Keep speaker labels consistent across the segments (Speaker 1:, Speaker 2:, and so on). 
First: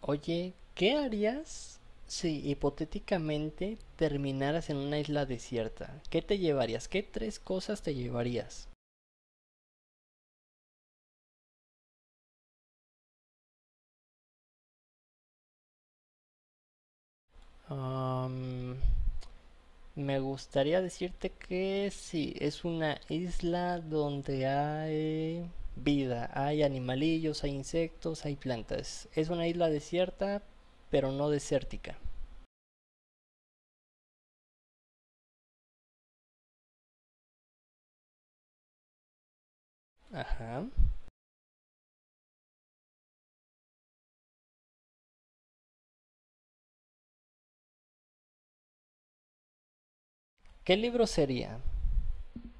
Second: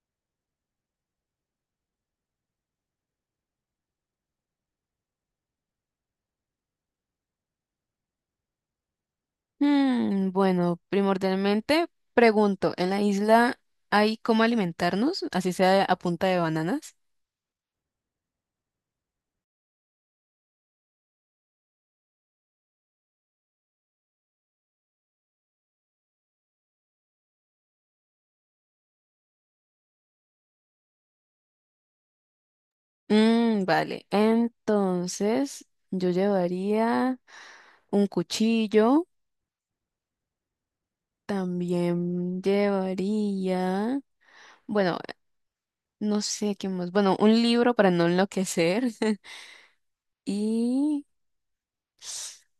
Speaker 1: Oye, ¿qué harías si hipotéticamente terminaras en una isla desierta? ¿Qué te llevarías? ¿Qué tres cosas te llevarías?
Speaker 2: Bueno, primordialmente pregunto, ¿en la isla hay cómo alimentarnos, así sea a punta de bananas?
Speaker 1: Am, Me gustaría decirte que sí, es una isla donde hay vida, hay animalillos, hay insectos, hay plantas. Es una isla desierta, pero no desértica.
Speaker 2: Vale, entonces yo llevaría un cuchillo,
Speaker 1: Ajá.
Speaker 2: también llevaría, bueno, no sé qué más, bueno, un libro para no enloquecer
Speaker 1: ¿Qué libro
Speaker 2: y
Speaker 1: sería?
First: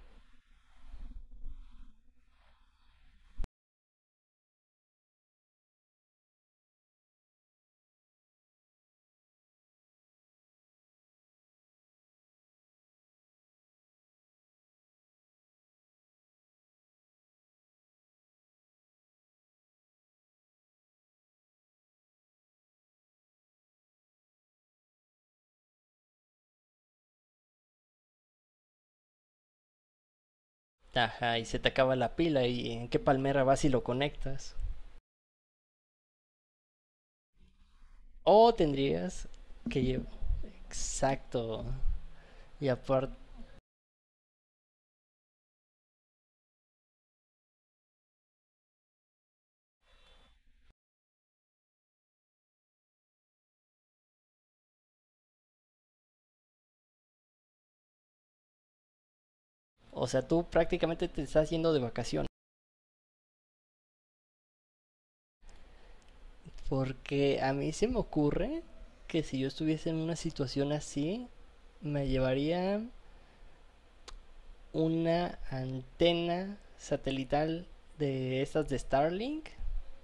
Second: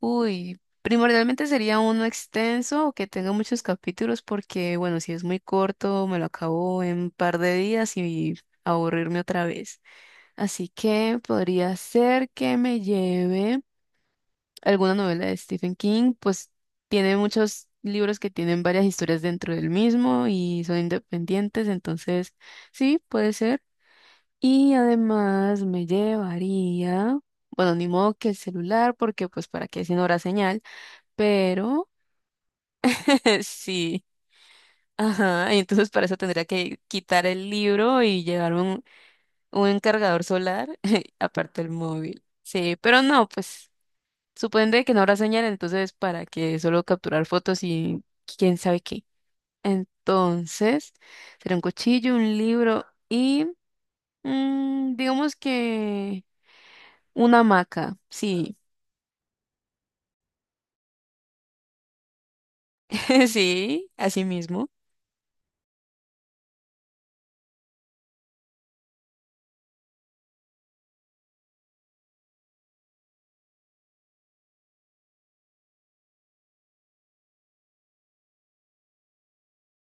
Speaker 2: uy, primordialmente sería uno extenso o que tenga muchos capítulos porque, bueno, si es muy corto, me lo acabo en un par de días y aburrirme otra vez. Así que podría ser que me lleve alguna novela de Stephen King, pues tiene muchos libros que tienen varias historias dentro del mismo y son independientes, entonces sí, puede ser. Y además me llevaría, bueno, ni modo que el celular porque pues para qué si no habrá señal.
Speaker 1: Ajá, y se te
Speaker 2: Pero
Speaker 1: acaba la pila y en qué palmera vas y lo
Speaker 2: sí,
Speaker 1: conectas.
Speaker 2: ajá, y entonces para eso tendría que quitar el libro y
Speaker 1: O
Speaker 2: llevar
Speaker 1: tendrías que
Speaker 2: un
Speaker 1: llevar.
Speaker 2: cargador solar,
Speaker 1: Exacto.
Speaker 2: aparte el móvil.
Speaker 1: Y
Speaker 2: Sí, pero
Speaker 1: aparte,
Speaker 2: no, pues supone que no habrá señal, entonces para que solo capturar fotos y quién sabe qué. Entonces, será un cuchillo, un libro y digamos que una hamaca, sí,
Speaker 1: o sea, tú prácticamente te estás yendo de vacaciones.
Speaker 2: sí, así mismo,
Speaker 1: Porque a mí se me ocurre que si yo estuviese en una situación así, me llevaría una antena satelital de estas de Starlink,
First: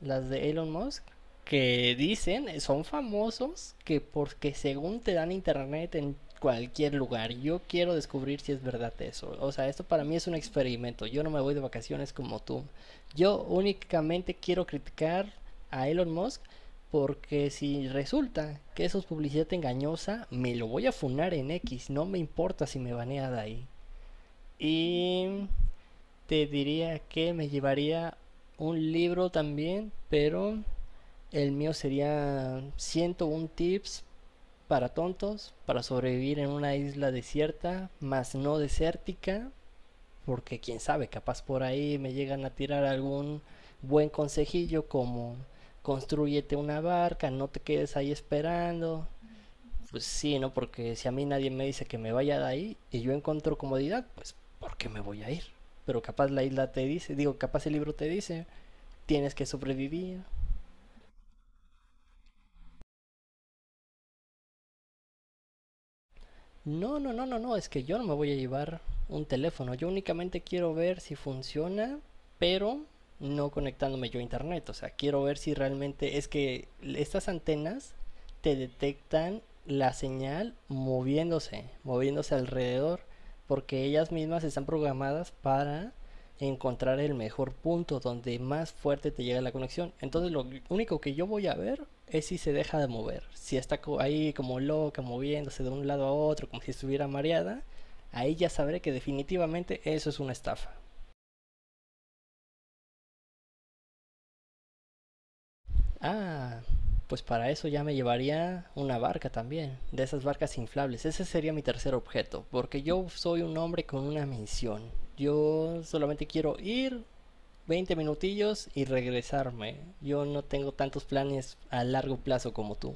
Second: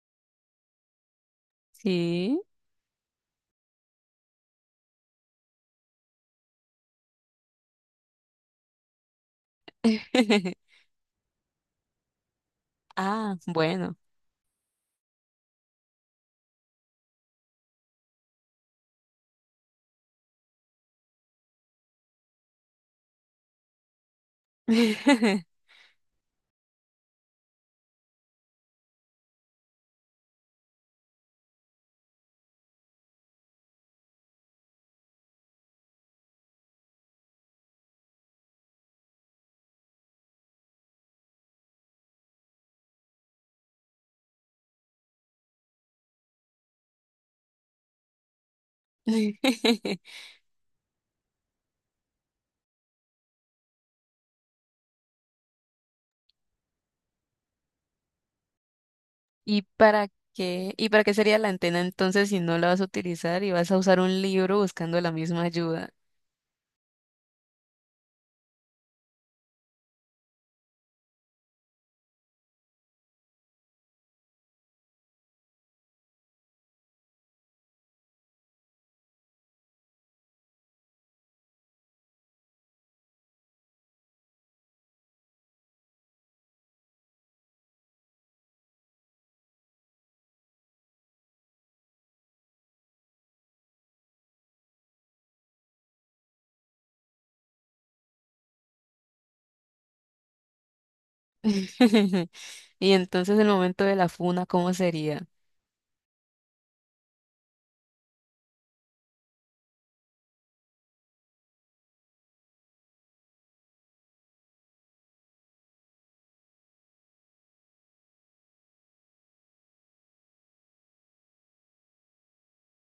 Speaker 1: las de Elon Musk, que
Speaker 2: sí.
Speaker 1: dicen, son famosos, que porque según te dan internet en cualquier lugar. Yo quiero descubrir si es verdad eso. O sea, esto para mí es un experimento. Yo no me voy de vacaciones como tú.
Speaker 2: Ah,
Speaker 1: Yo
Speaker 2: bueno.
Speaker 1: únicamente quiero criticar a Elon Musk porque si resulta que eso es publicidad engañosa, me lo voy a funar en X. No me importa si me banea de ahí. Y te diría que me llevaría un libro también, pero el mío sería 101 tips para tontos para sobrevivir en una isla desierta, más no desértica, porque quién sabe, capaz por ahí me llegan a tirar algún buen consejillo como constrúyete una barca, no te quedes ahí esperando, pues sí, ¿no? Porque si a mí nadie me dice que me vaya de ahí y yo encuentro comodidad, pues ¿por qué me voy a ir? Pero capaz la isla te dice, digo, capaz el libro te dice, tienes que
Speaker 2: ¿Y para
Speaker 1: sobrevivir.
Speaker 2: qué? ¿Y para qué sería la antena entonces si no la vas a utilizar y vas a usar un libro buscando la misma ayuda?
Speaker 1: No, no, no, no, no, es que yo no me voy a llevar un teléfono, yo únicamente quiero ver si funciona, pero no conectándome yo a internet, o sea, quiero ver si realmente es que estas antenas te detectan la señal moviéndose, moviéndose alrededor, porque ellas mismas están programadas para encontrar el mejor punto donde más fuerte te llega la conexión. Entonces lo único que yo voy a ver es si se deja de mover. Si está ahí como loca, moviéndose de un lado a otro, como si estuviera mareada, ahí ya sabré que definitivamente eso es una estafa.
Speaker 2: Y entonces el momento de la funa, ¿cómo sería?
Speaker 1: Ah, pues para eso ya me llevaría una barca también, de esas barcas inflables. Ese sería mi tercer objeto, porque yo soy un hombre con una misión. Yo solamente quiero ir, 20 minutillos y regresarme. Yo no tengo tantos planes a largo plazo como tú.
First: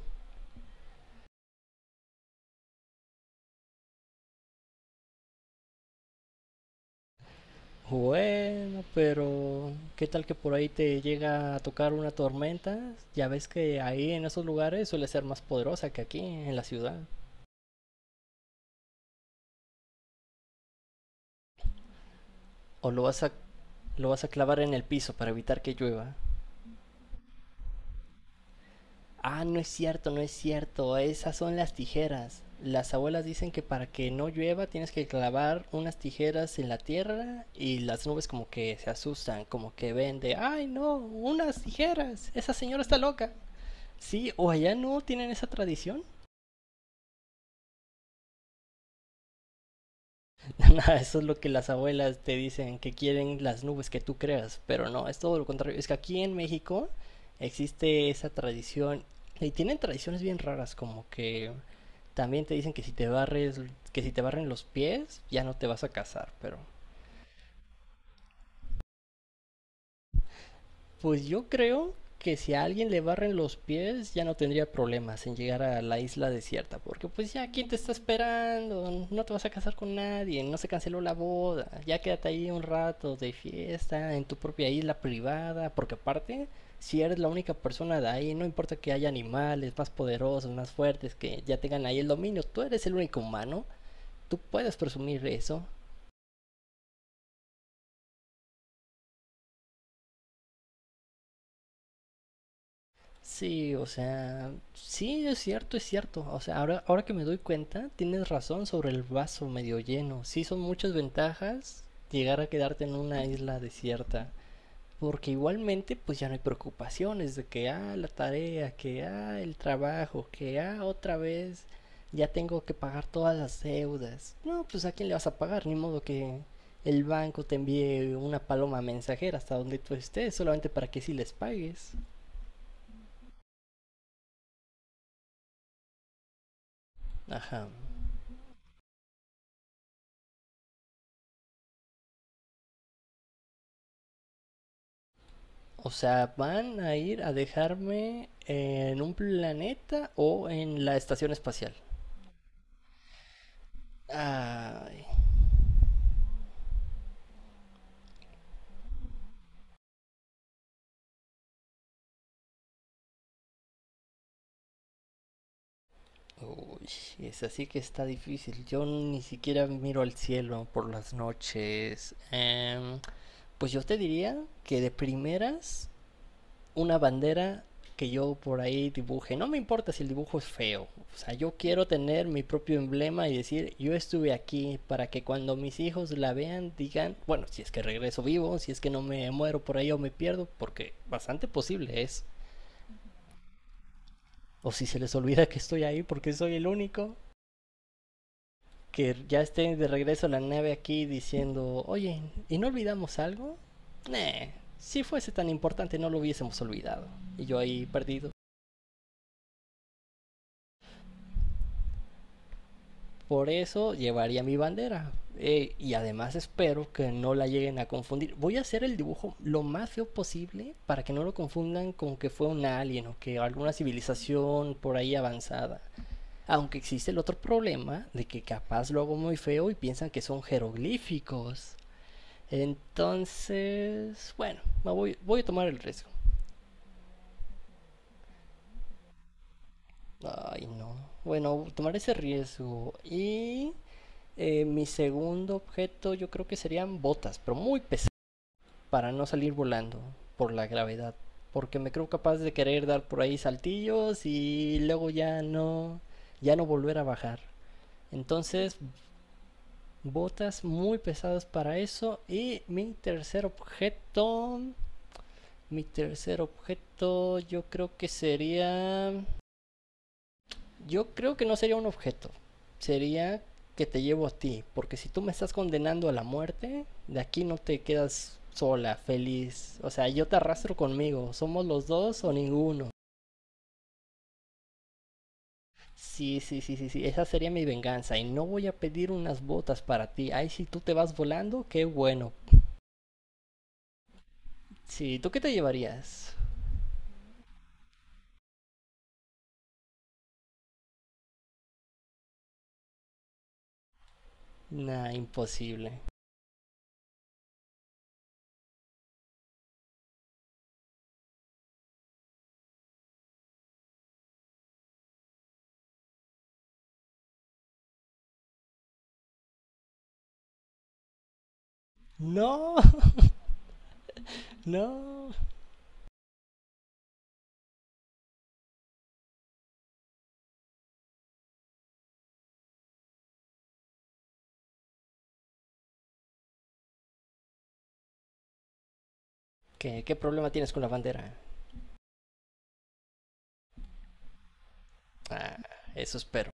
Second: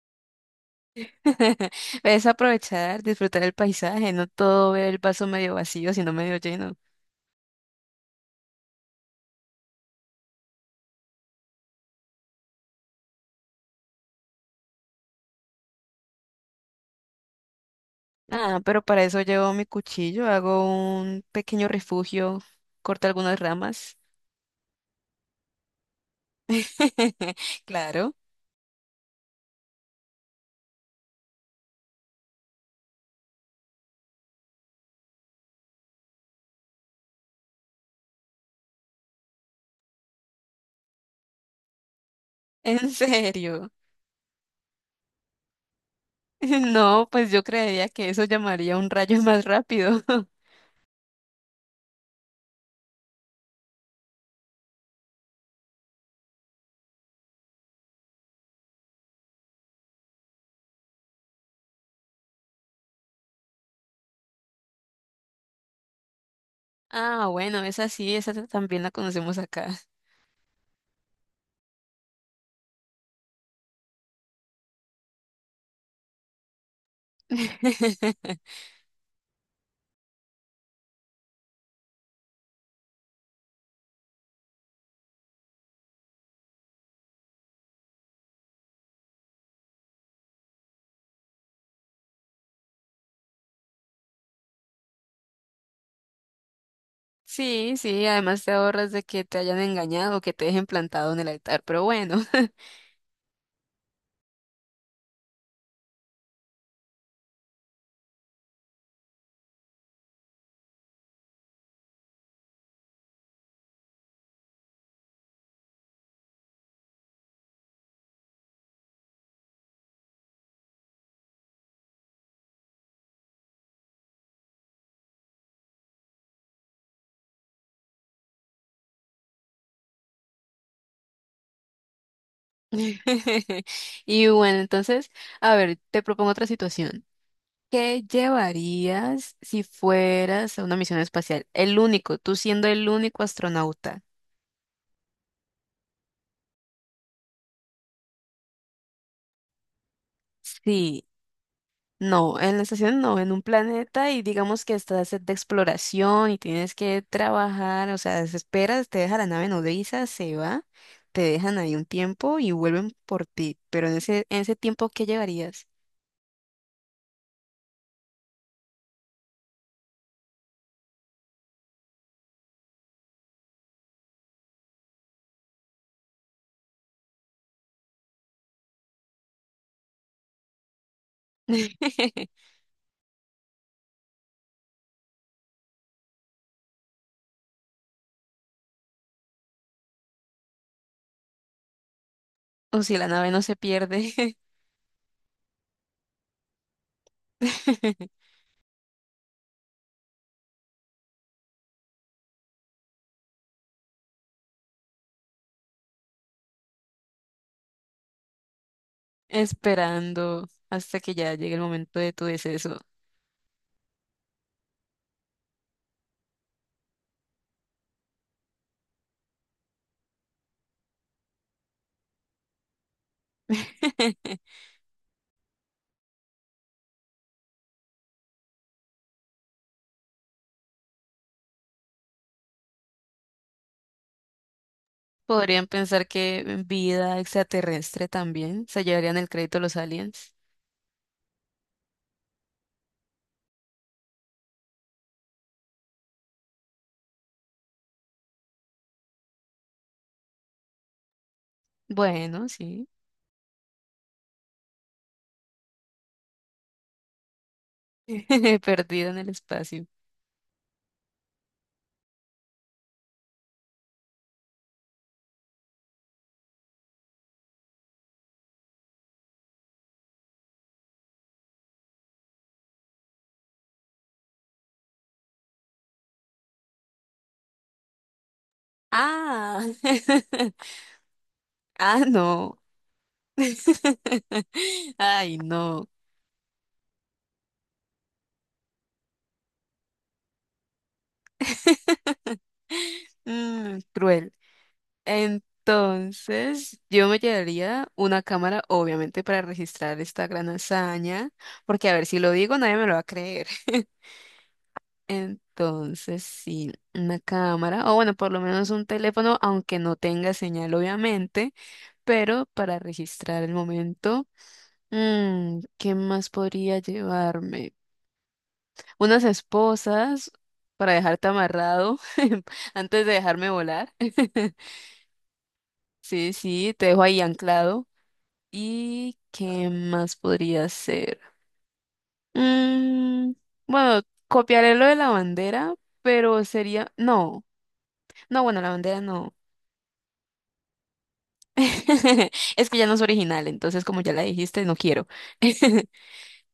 Speaker 2: Es aprovechar, disfrutar el paisaje, no todo ver el vaso medio vacío, sino medio lleno.
Speaker 1: Bueno, pero ¿qué tal que por ahí te llega a tocar una tormenta? Ya ves que ahí en esos lugares suele ser más poderosa que aquí en la ciudad.
Speaker 2: Ah, pero para eso llevo mi cuchillo, hago un pequeño refugio,
Speaker 1: O lo
Speaker 2: corto
Speaker 1: vas a
Speaker 2: algunas ramas.
Speaker 1: Lo vas a clavar en el piso para evitar que llueva.
Speaker 2: Claro,
Speaker 1: Ah, no es cierto, no es cierto. Esas son las tijeras. Las abuelas dicen que para que no llueva tienes que clavar unas tijeras en la tierra y las nubes como que se asustan, como que ven de, ay no, unas tijeras, esa señora
Speaker 2: en
Speaker 1: está loca.
Speaker 2: serio.
Speaker 1: Sí, o allá no tienen esa tradición.
Speaker 2: No, pues yo creería que eso llamaría un rayo más rápido.
Speaker 1: Eso es lo que las abuelas te dicen, que quieren las nubes que tú creas, pero no, es todo lo contrario. Es que aquí en México existe esa tradición y tienen tradiciones bien raras, como que también te dicen que si te barres, que si te barren los pies, ya no te vas a casar, pero
Speaker 2: Ah, bueno, esa sí, esa también la conocemos acá.
Speaker 1: pues yo creo que si a alguien le barren los pies, ya no tendría problemas en llegar a la isla desierta, porque pues ya quién te está esperando, no te vas a casar con nadie, no se canceló la boda, ya quédate ahí un rato de fiesta en tu propia isla privada, porque aparte si eres la única persona de ahí, no importa que haya animales más poderosos, más fuertes, que ya tengan ahí el dominio, tú eres el único humano, tú puedes presumir eso.
Speaker 2: Sí, sí, además te ahorras de que te hayan engañado, o que te dejen plantado en el altar, pero bueno.
Speaker 1: Sí, o sea, sí, es cierto, es cierto. O sea, ahora que me doy cuenta, tienes razón sobre el vaso medio lleno. Sí, son muchas ventajas llegar a quedarte en una isla desierta. Porque igualmente, pues ya no hay preocupaciones de que, ah, la tarea, que, ah, el trabajo, que, ah, otra vez ya tengo que pagar todas las deudas. No, pues a quién le vas a pagar, ni modo que el banco te envíe una paloma mensajera hasta donde tú estés, solamente para que sí les pagues.
Speaker 2: Y bueno, entonces, a ver, te propongo otra situación.
Speaker 1: Ajá.
Speaker 2: ¿Qué llevarías si fueras a una misión espacial? El único, tú siendo el único astronauta.
Speaker 1: O sea, ¿van a ir a dejarme en un planeta o en la
Speaker 2: Sí.
Speaker 1: estación espacial?
Speaker 2: No, en la estación no, en un planeta y digamos que
Speaker 1: Ay,
Speaker 2: estás de exploración y tienes que trabajar, o sea, desesperas, te deja la nave nodriza, se va, te dejan ahí un tiempo y vuelven por ti, pero en ese tiempo, ¿qué llevarías?
Speaker 1: uy, es así que está difícil. Yo ni siquiera miro al cielo por las noches. Pues yo te diría que de primeras una bandera que yo por ahí dibuje. No me importa si el dibujo es feo. O sea, yo quiero tener mi propio emblema y decir, yo estuve aquí para que cuando mis hijos la vean digan, bueno, si es que regreso vivo, si es que no me muero por ahí o me pierdo, porque bastante posible es.
Speaker 2: O si la nave no se pierde,
Speaker 1: O si se les olvida que estoy ahí porque soy el único que ya esté de regreso a la nave aquí diciendo, oye, ¿y no olvidamos algo? Nah, si fuese tan importante no lo hubiésemos olvidado. Y yo ahí perdido.
Speaker 2: esperando hasta que ya llegue el momento de tu deceso.
Speaker 1: Por eso llevaría mi bandera. Y además espero que no la lleguen a confundir. Voy a hacer el dibujo lo más feo posible para que no lo confundan con que fue un alien o que alguna civilización por ahí avanzada. Aunque existe el otro problema de que capaz lo hago muy feo y piensan que son jeroglíficos. Entonces, bueno, voy a
Speaker 2: Podrían
Speaker 1: tomar el
Speaker 2: pensar
Speaker 1: riesgo.
Speaker 2: que vida extraterrestre también, se llevarían el crédito los aliens.
Speaker 1: Ay, no. Bueno, tomar ese riesgo. Y mi segundo objeto yo creo que serían botas, pero muy pesadas para no salir volando por la gravedad. Porque me creo capaz
Speaker 2: Bueno,
Speaker 1: de querer
Speaker 2: sí.
Speaker 1: dar por ahí saltillos y luego ya no, ya no volver a bajar. Entonces,
Speaker 2: Perdido en el espacio.
Speaker 1: botas muy pesadas para eso. Y mi tercer objeto yo creo que sería. Yo creo que no sería un objeto. Sería que te llevo a ti. Porque si tú me estás condenando a la muerte, de aquí no te quedas sola,
Speaker 2: Ah,
Speaker 1: feliz. O sea, yo te arrastro conmigo. Somos los
Speaker 2: ah,
Speaker 1: dos o
Speaker 2: no.
Speaker 1: ninguno.
Speaker 2: Ay, no.
Speaker 1: Sí, sí, sí, sí, sí. Esa sería mi venganza. Y no voy a pedir unas botas para ti. Ay, si tú te vas volando, qué bueno.
Speaker 2: Cruel.
Speaker 1: Sí, ¿tú qué te llevarías?
Speaker 2: Entonces, yo me llevaría una cámara, obviamente, para registrar esta gran hazaña, porque a ver, si lo digo, nadie me lo va a creer.
Speaker 1: Nah, imposible.
Speaker 2: Entonces, sí, una cámara, o bueno, por lo menos un teléfono, aunque no tenga señal, obviamente, pero para registrar el momento. Mm, ¿qué más podría llevarme? Unas esposas para dejarte amarrado
Speaker 1: No,
Speaker 2: antes de dejarme volar.
Speaker 1: no.
Speaker 2: Sí, sí, te dejo ahí anclado. ¿Y qué más podría ser? Mm, bueno, copiaré lo de la bandera, pero sería... No, no, bueno, la bandera no.
Speaker 1: ¿Qué problema tienes con la bandera?
Speaker 2: Es que ya no es original, entonces como ya la dijiste, no quiero.
Speaker 1: Ah, eso espero.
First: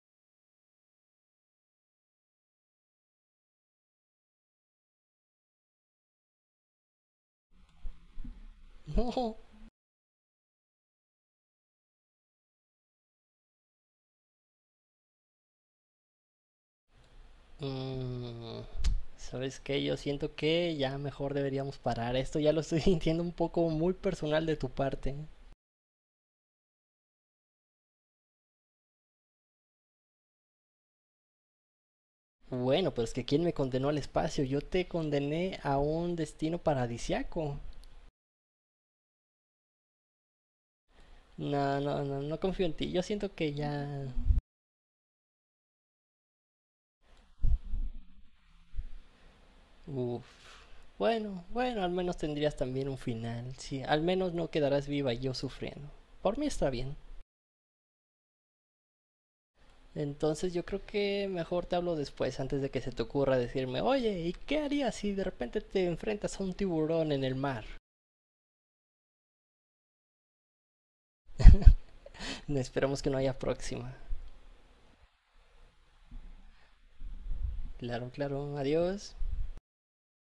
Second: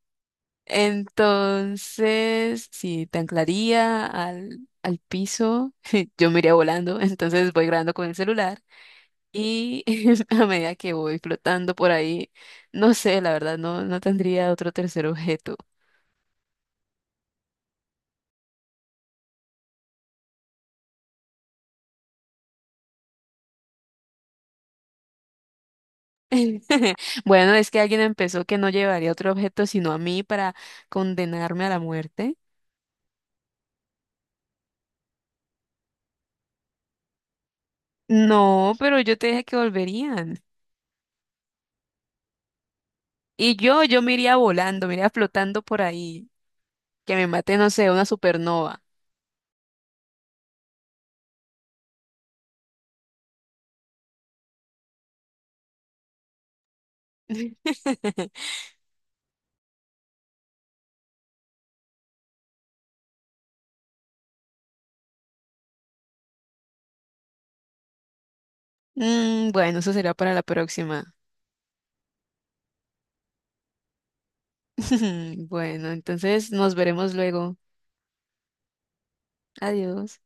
Speaker 2: Entonces, si te anclaría al piso, yo me iría volando, entonces voy grabando con el celular
Speaker 1: No.
Speaker 2: y a medida que voy flotando por ahí, no sé, la verdad, no, no tendría otro tercer objeto.
Speaker 1: Mm, ¿sabes qué? Yo siento que ya mejor deberíamos parar. Esto ya lo estoy sintiendo un poco muy personal de tu parte.
Speaker 2: Bueno, es que alguien empezó que no llevaría otro objeto sino a mí para condenarme a la muerte.
Speaker 1: Bueno, pero es que ¿quién me condenó al espacio? Yo te condené a un destino paradisiaco.
Speaker 2: No, pero yo te dije que volverían.
Speaker 1: No, no, no, no confío en ti. Yo siento que
Speaker 2: Y yo,
Speaker 1: ya...
Speaker 2: yo me iría volando, me iría flotando por ahí, que me mate, no sé, una supernova.
Speaker 1: Uf. Bueno, bueno, al menos tendrías también un final. Sí, al menos no quedarás viva y yo sufriendo. Por mí está bien. Entonces yo creo que mejor te hablo después, antes de que se te ocurra decirme, oye, ¿y qué harías si de repente te enfrentas a un tiburón en el mar?
Speaker 2: Mm, bueno, eso será para la próxima.
Speaker 1: Esperamos que no haya próxima.
Speaker 2: Bueno, entonces nos veremos luego.
Speaker 1: Claro, claro, adiós.
Speaker 2: Adiós.